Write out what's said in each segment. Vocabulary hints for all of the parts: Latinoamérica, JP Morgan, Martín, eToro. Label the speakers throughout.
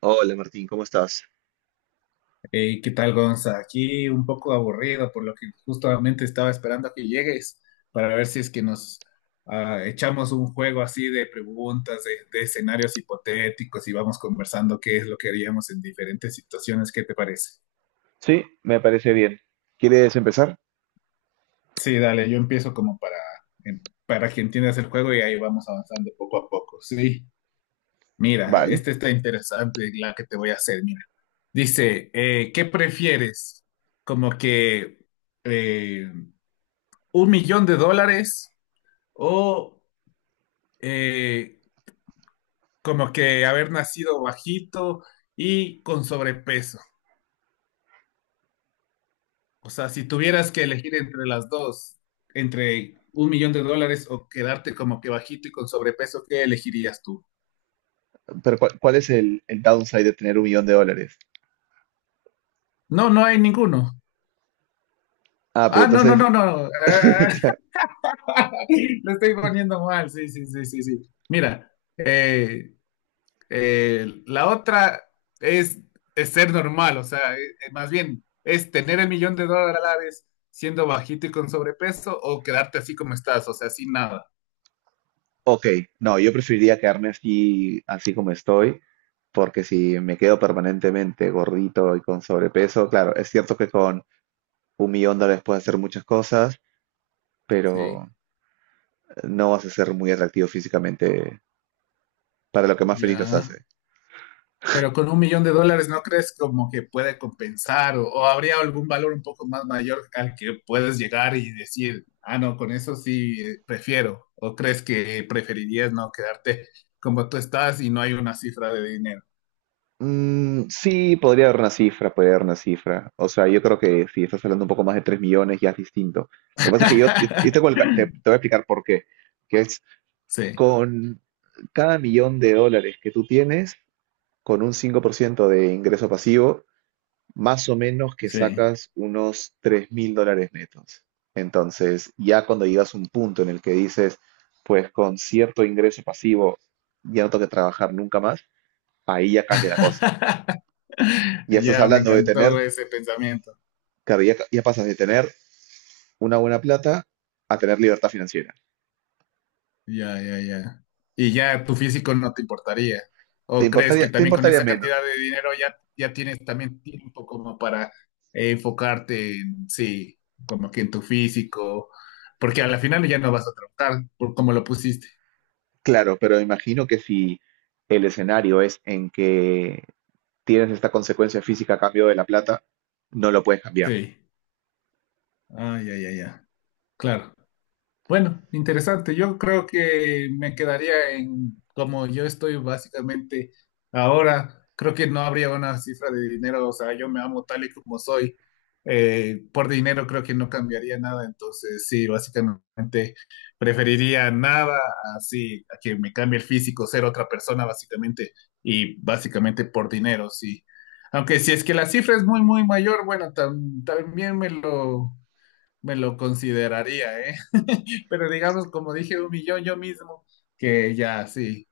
Speaker 1: Hola Martín, ¿cómo estás?
Speaker 2: Hey, ¿qué tal, Gonza? Aquí un poco aburrido, por lo que justamente estaba esperando a que llegues para ver si es que nos echamos un juego así de preguntas, de escenarios hipotéticos y vamos conversando qué es lo que haríamos en diferentes situaciones. ¿Qué te parece?
Speaker 1: Sí, me parece bien. ¿Quieres empezar?
Speaker 2: Sí, dale, yo empiezo como para, para que entiendas el juego y ahí vamos avanzando poco a poco. Sí, mira,
Speaker 1: Vale,
Speaker 2: este está interesante, la que te voy a hacer, mira. Dice, ¿qué prefieres? Como que... eh, un millón de dólares o eh, como que haber nacido bajito y con sobrepeso. O sea, si tuvieras que elegir entre las dos, entre un millón de dólares o quedarte como que bajito y con sobrepeso, ¿qué elegirías tú?
Speaker 1: pero ¿¿cuál es el downside de tener $1 millón?
Speaker 2: No, no hay ninguno.
Speaker 1: Ah, pero
Speaker 2: Ah, no, no,
Speaker 1: entonces,
Speaker 2: no, no. Ah, lo estoy poniendo mal. Sí, sí, sí, sí, sí. Mira, eh, la otra es, es ser normal, o sea, más bien es tener el millón de dólares siendo bajito y con sobrepeso o quedarte así como estás, o sea, sin nada.
Speaker 1: ok, no, yo preferiría quedarme así como estoy, porque si me quedo permanentemente gordito y con sobrepeso, claro, es cierto que con $1 millón puedes hacer muchas cosas,
Speaker 2: Sí,
Speaker 1: pero no vas a ser muy atractivo físicamente para lo que más feliz los
Speaker 2: ya.
Speaker 1: hace.
Speaker 2: Pero con un millón de dólares no crees como que puede compensar o habría algún valor un poco más mayor al que puedes llegar y decir, ah, no, con eso sí prefiero. ¿O crees que preferirías no quedarte como tú estás y no hay una cifra de dinero?
Speaker 1: Mm, sí, podría dar una cifra. O sea, yo creo que si estás hablando un poco más de 3 millones ya es distinto. Lo que pasa es que yo tengo el te, te voy a explicar por qué, que es
Speaker 2: Sí.
Speaker 1: con cada $1 millón que tú tienes, con un 5% de ingreso pasivo, más o menos que
Speaker 2: Sí.
Speaker 1: sacas unos $3.000 netos. Entonces, ya cuando llegas a un punto en el que dices, pues con cierto ingreso pasivo ya no tengo que trabajar nunca más, ahí ya cambia la cosa. Ya estás
Speaker 2: Ya, me
Speaker 1: hablando de
Speaker 2: encantó
Speaker 1: tener.
Speaker 2: ese pensamiento.
Speaker 1: Claro, ya pasas de tener una buena plata a tener libertad financiera.
Speaker 2: Ya, ya, ya. Y ya tu físico no te importaría.
Speaker 1: ¿Te
Speaker 2: ¿O crees
Speaker 1: importaría,
Speaker 2: que
Speaker 1: te
Speaker 2: también con
Speaker 1: importaría
Speaker 2: esa
Speaker 1: menos?
Speaker 2: cantidad de dinero ya, ya tienes también tiempo como para enfocarte en, sí, como que en tu físico? Porque a la final ya no vas a trabajar por cómo lo pusiste.
Speaker 1: Claro, pero imagino que si el escenario es en que tienes esta consecuencia física a cambio de la plata, no lo puedes cambiar.
Speaker 2: Sí. Ah, ya, ya, ya. Claro. Bueno, interesante. Yo creo que me quedaría en como yo estoy básicamente ahora. Creo que no habría una cifra de dinero. O sea, yo me amo tal y como soy. Por dinero creo que no cambiaría nada. Entonces, sí, básicamente preferiría nada así a que me cambie el físico, ser otra persona básicamente. Y básicamente por dinero, sí. Aunque si es que la cifra es muy, muy mayor, bueno, también me lo consideraría, ¿eh? Pero digamos, como dije, un millón yo mismo, que ya, sí.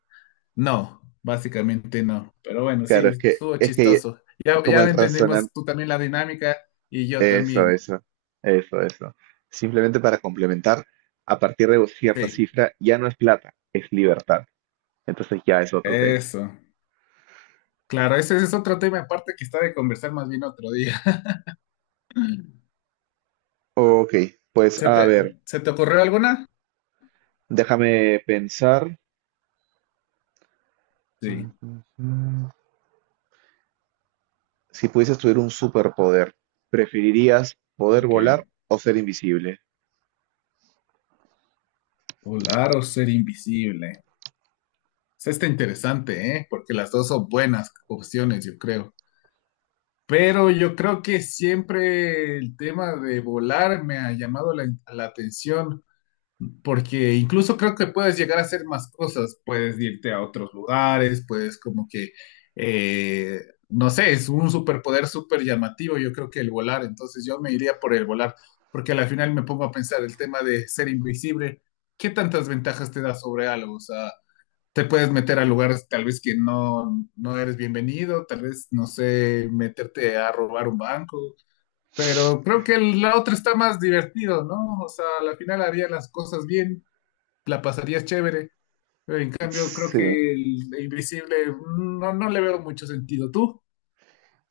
Speaker 2: No, básicamente no. Pero bueno,
Speaker 1: Claro,
Speaker 2: sí,
Speaker 1: es que,
Speaker 2: estuvo
Speaker 1: es que
Speaker 2: chistoso. Ya,
Speaker 1: como
Speaker 2: ya
Speaker 1: el razonar,
Speaker 2: entendimos tú también la dinámica y yo
Speaker 1: eso,
Speaker 2: también.
Speaker 1: eso, eso. Simplemente para complementar, a partir de cierta
Speaker 2: Sí,
Speaker 1: cifra ya no es plata, es libertad. Entonces ya es otro tema.
Speaker 2: eso. Claro, ese es otro tema aparte que está de conversar más bien otro día.
Speaker 1: Ok, pues
Speaker 2: ¿Se
Speaker 1: a
Speaker 2: te,
Speaker 1: ver,
Speaker 2: Se te ocurrió alguna?
Speaker 1: déjame pensar.
Speaker 2: Sí,
Speaker 1: Ujú. Si pudieses tener un superpoder, ¿preferirías poder
Speaker 2: ok.
Speaker 1: volar o ser invisible?
Speaker 2: Volar o ser invisible. Esa está interesante, ¿eh? Porque las dos son buenas opciones, yo creo. Pero yo creo que siempre el tema de volar me ha llamado la atención, porque incluso creo que puedes llegar a hacer más cosas, puedes irte a otros lugares, puedes como que, eh, no sé, es un superpoder súper llamativo, yo creo que el volar, entonces yo me iría por el volar, porque al final me pongo a pensar el tema de ser invisible, ¿qué tantas ventajas te da sobre algo? O sea, te puedes meter a lugares tal vez que no, no eres bienvenido, tal vez, no sé, meterte a robar un banco, pero creo que la otra está más divertido, ¿no? O sea, al final harías las cosas bien, la pasarías chévere, pero en cambio creo
Speaker 1: Sí.
Speaker 2: que el invisible mm, no, no le veo mucho sentido. ¿Tú?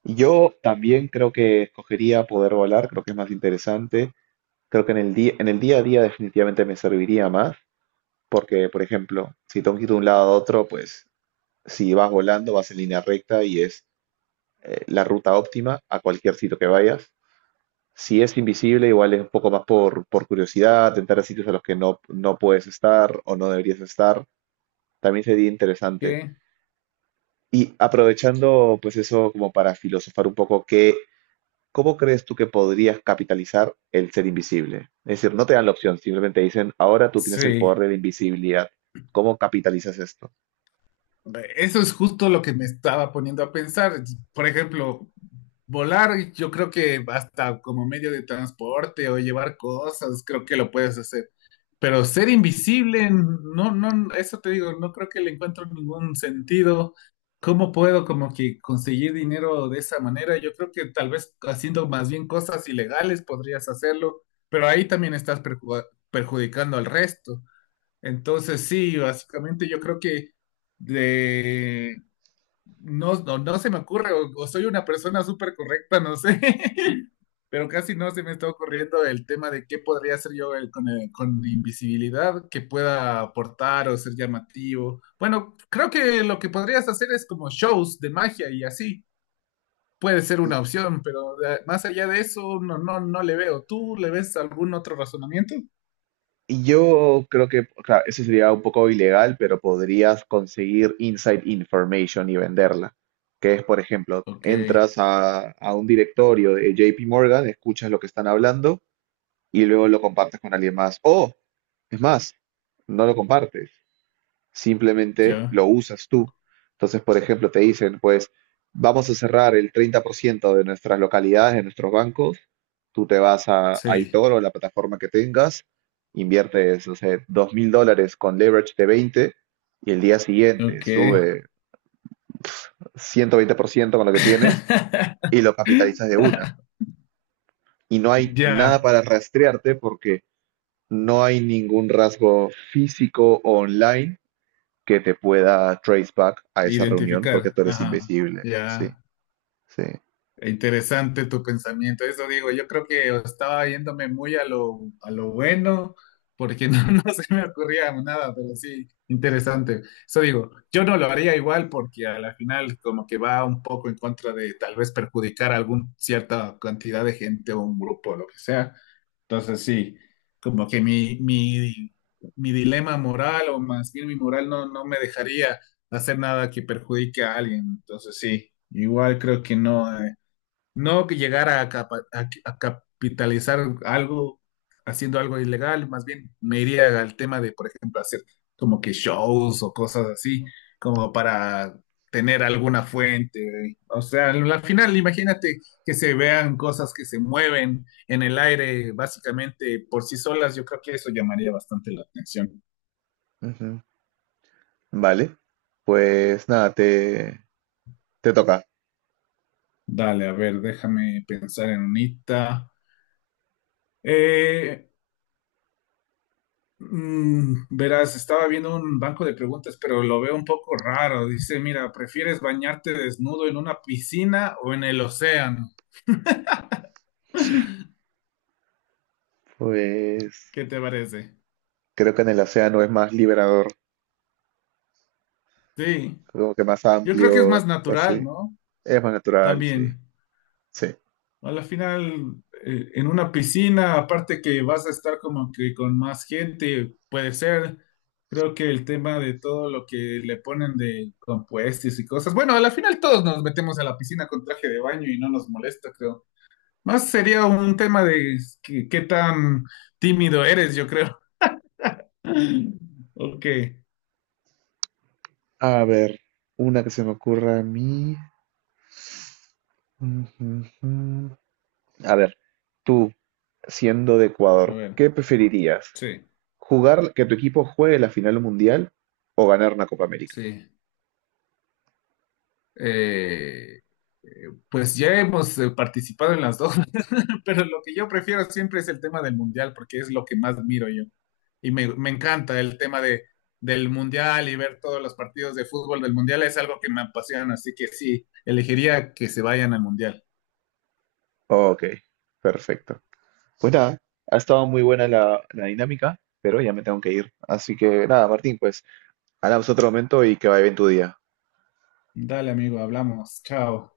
Speaker 1: Yo también creo que escogería poder volar, creo que es más interesante. Creo que en el día a día definitivamente me serviría más, porque, por ejemplo, si tengo que ir de un lado a otro, pues si vas volando, vas en línea recta y es la ruta óptima a cualquier sitio que vayas. Si es invisible, igual es un poco más por curiosidad, entrar a sitios a los que no, no puedes estar o no deberías estar. También sería interesante.
Speaker 2: ¿Qué?
Speaker 1: Y aprovechando pues eso como para filosofar un poco, ¿cómo crees tú que podrías capitalizar el ser invisible? Es decir, no te dan la opción, simplemente dicen, ahora tú tienes el
Speaker 2: Sí,
Speaker 1: poder de la invisibilidad. ¿Cómo capitalizas esto?
Speaker 2: eso es justo lo que me estaba poniendo a pensar. Por ejemplo, volar, yo creo que hasta como medio de transporte o llevar cosas, creo que lo puedes hacer. Pero ser invisible, no, no, eso te digo, no creo que le encuentro ningún sentido. ¿Cómo puedo como que conseguir dinero de esa manera? Yo creo que tal vez haciendo más bien cosas ilegales podrías hacerlo, pero ahí también estás perjudicando al resto. Entonces sí, básicamente yo creo que de no, no, no se me ocurre, o soy una persona súper correcta, no sé, pero casi no se me está ocurriendo el tema de qué podría hacer yo con invisibilidad que pueda aportar o ser llamativo. Bueno, creo que lo que podrías hacer es como shows de magia y así. Puede ser una opción, pero más allá de eso, no, no, no le veo. ¿Tú le ves algún otro razonamiento?
Speaker 1: Y yo creo que, claro, eso sería un poco ilegal, pero podrías conseguir inside information y venderla. Que es, por ejemplo,
Speaker 2: Ok,
Speaker 1: entras a un directorio de JP Morgan, escuchas lo que están hablando y luego lo compartes con alguien más. O, es más, no lo compartes, simplemente
Speaker 2: yo.
Speaker 1: lo usas tú. Entonces, por ejemplo, te dicen, pues, vamos a cerrar el 30% de nuestras localidades, de nuestros bancos, tú te vas a
Speaker 2: Sí.
Speaker 1: eToro, la plataforma que tengas, inviertes, no sé, $2.000 con leverage de 20 y el día siguiente
Speaker 2: Ok.
Speaker 1: sube 120% con lo que tienes y lo capitalizas de una. Y no hay nada
Speaker 2: Ya.
Speaker 1: para rastrearte porque no hay ningún rasgo físico o online que te pueda trace back a esa reunión porque
Speaker 2: Identificar,
Speaker 1: tú eres
Speaker 2: ajá,
Speaker 1: invisible. Sí,
Speaker 2: ya,
Speaker 1: sí.
Speaker 2: interesante tu pensamiento, eso digo, yo creo que estaba yéndome muy a lo bueno, porque no, no se me ocurría nada, pero sí, interesante, eso digo, yo no lo haría igual porque a la final como que va un poco en contra de tal vez perjudicar a alguna cierta cantidad de gente o un grupo o lo que sea, entonces sí, como que mi dilema moral o más bien mi moral no, no me dejaría hacer nada que perjudique a alguien. Entonces sí, igual creo que no. No que llegara a, a capitalizar algo haciendo algo ilegal, más bien me iría al tema de, por ejemplo, hacer como que shows o cosas así, como para tener alguna fuente. O sea, al final imagínate que se vean cosas que se mueven en el aire básicamente por sí solas, yo creo que eso llamaría bastante la atención.
Speaker 1: Ujú. Vale. Pues nada, te toca.
Speaker 2: Dale, a ver, déjame pensar en unita. Mm, verás, estaba viendo un banco de preguntas, pero lo veo un poco raro. Dice, mira, ¿prefieres bañarte desnudo en una piscina o en el océano?
Speaker 1: Pues
Speaker 2: ¿Qué te parece?
Speaker 1: creo que en el océano es más liberador,
Speaker 2: Sí,
Speaker 1: como que más
Speaker 2: yo creo que es más
Speaker 1: amplio, así.
Speaker 2: natural, ¿no?
Speaker 1: Es más natural, sí.
Speaker 2: También.
Speaker 1: Sí.
Speaker 2: A la final, en una piscina, aparte que vas a estar como que con más gente, puede ser. Creo que el tema de todo lo que le ponen de compuestos y cosas. Bueno, a la final todos nos metemos a la piscina con traje de baño y no nos molesta, creo. Más sería un tema de qué tan tímido eres, yo creo. Ok,
Speaker 1: A ver, una que se me ocurra a mí. Ujú, ujú. A ver, tú, siendo de
Speaker 2: a
Speaker 1: Ecuador,
Speaker 2: ver,
Speaker 1: ¿qué preferirías?
Speaker 2: sí,
Speaker 1: Jugar que tu equipo juegue la final mundial o ganar una Copa América.
Speaker 2: sí. Eh, pues ya hemos participado en las dos, pero lo que yo prefiero siempre es el tema del mundial, porque es lo que más miro yo. Y me encanta el tema de, del mundial y ver todos los partidos de fútbol del mundial, es algo que me apasiona, así que sí, elegiría que se vayan al mundial.
Speaker 1: Ok, perfecto. Pues nada, ha estado muy buena la dinámica, pero ya me tengo que ir. Así que nada, Martín, pues hablamos otro momento y que vaya bien tu día.
Speaker 2: Dale, amigo, hablamos. Chao.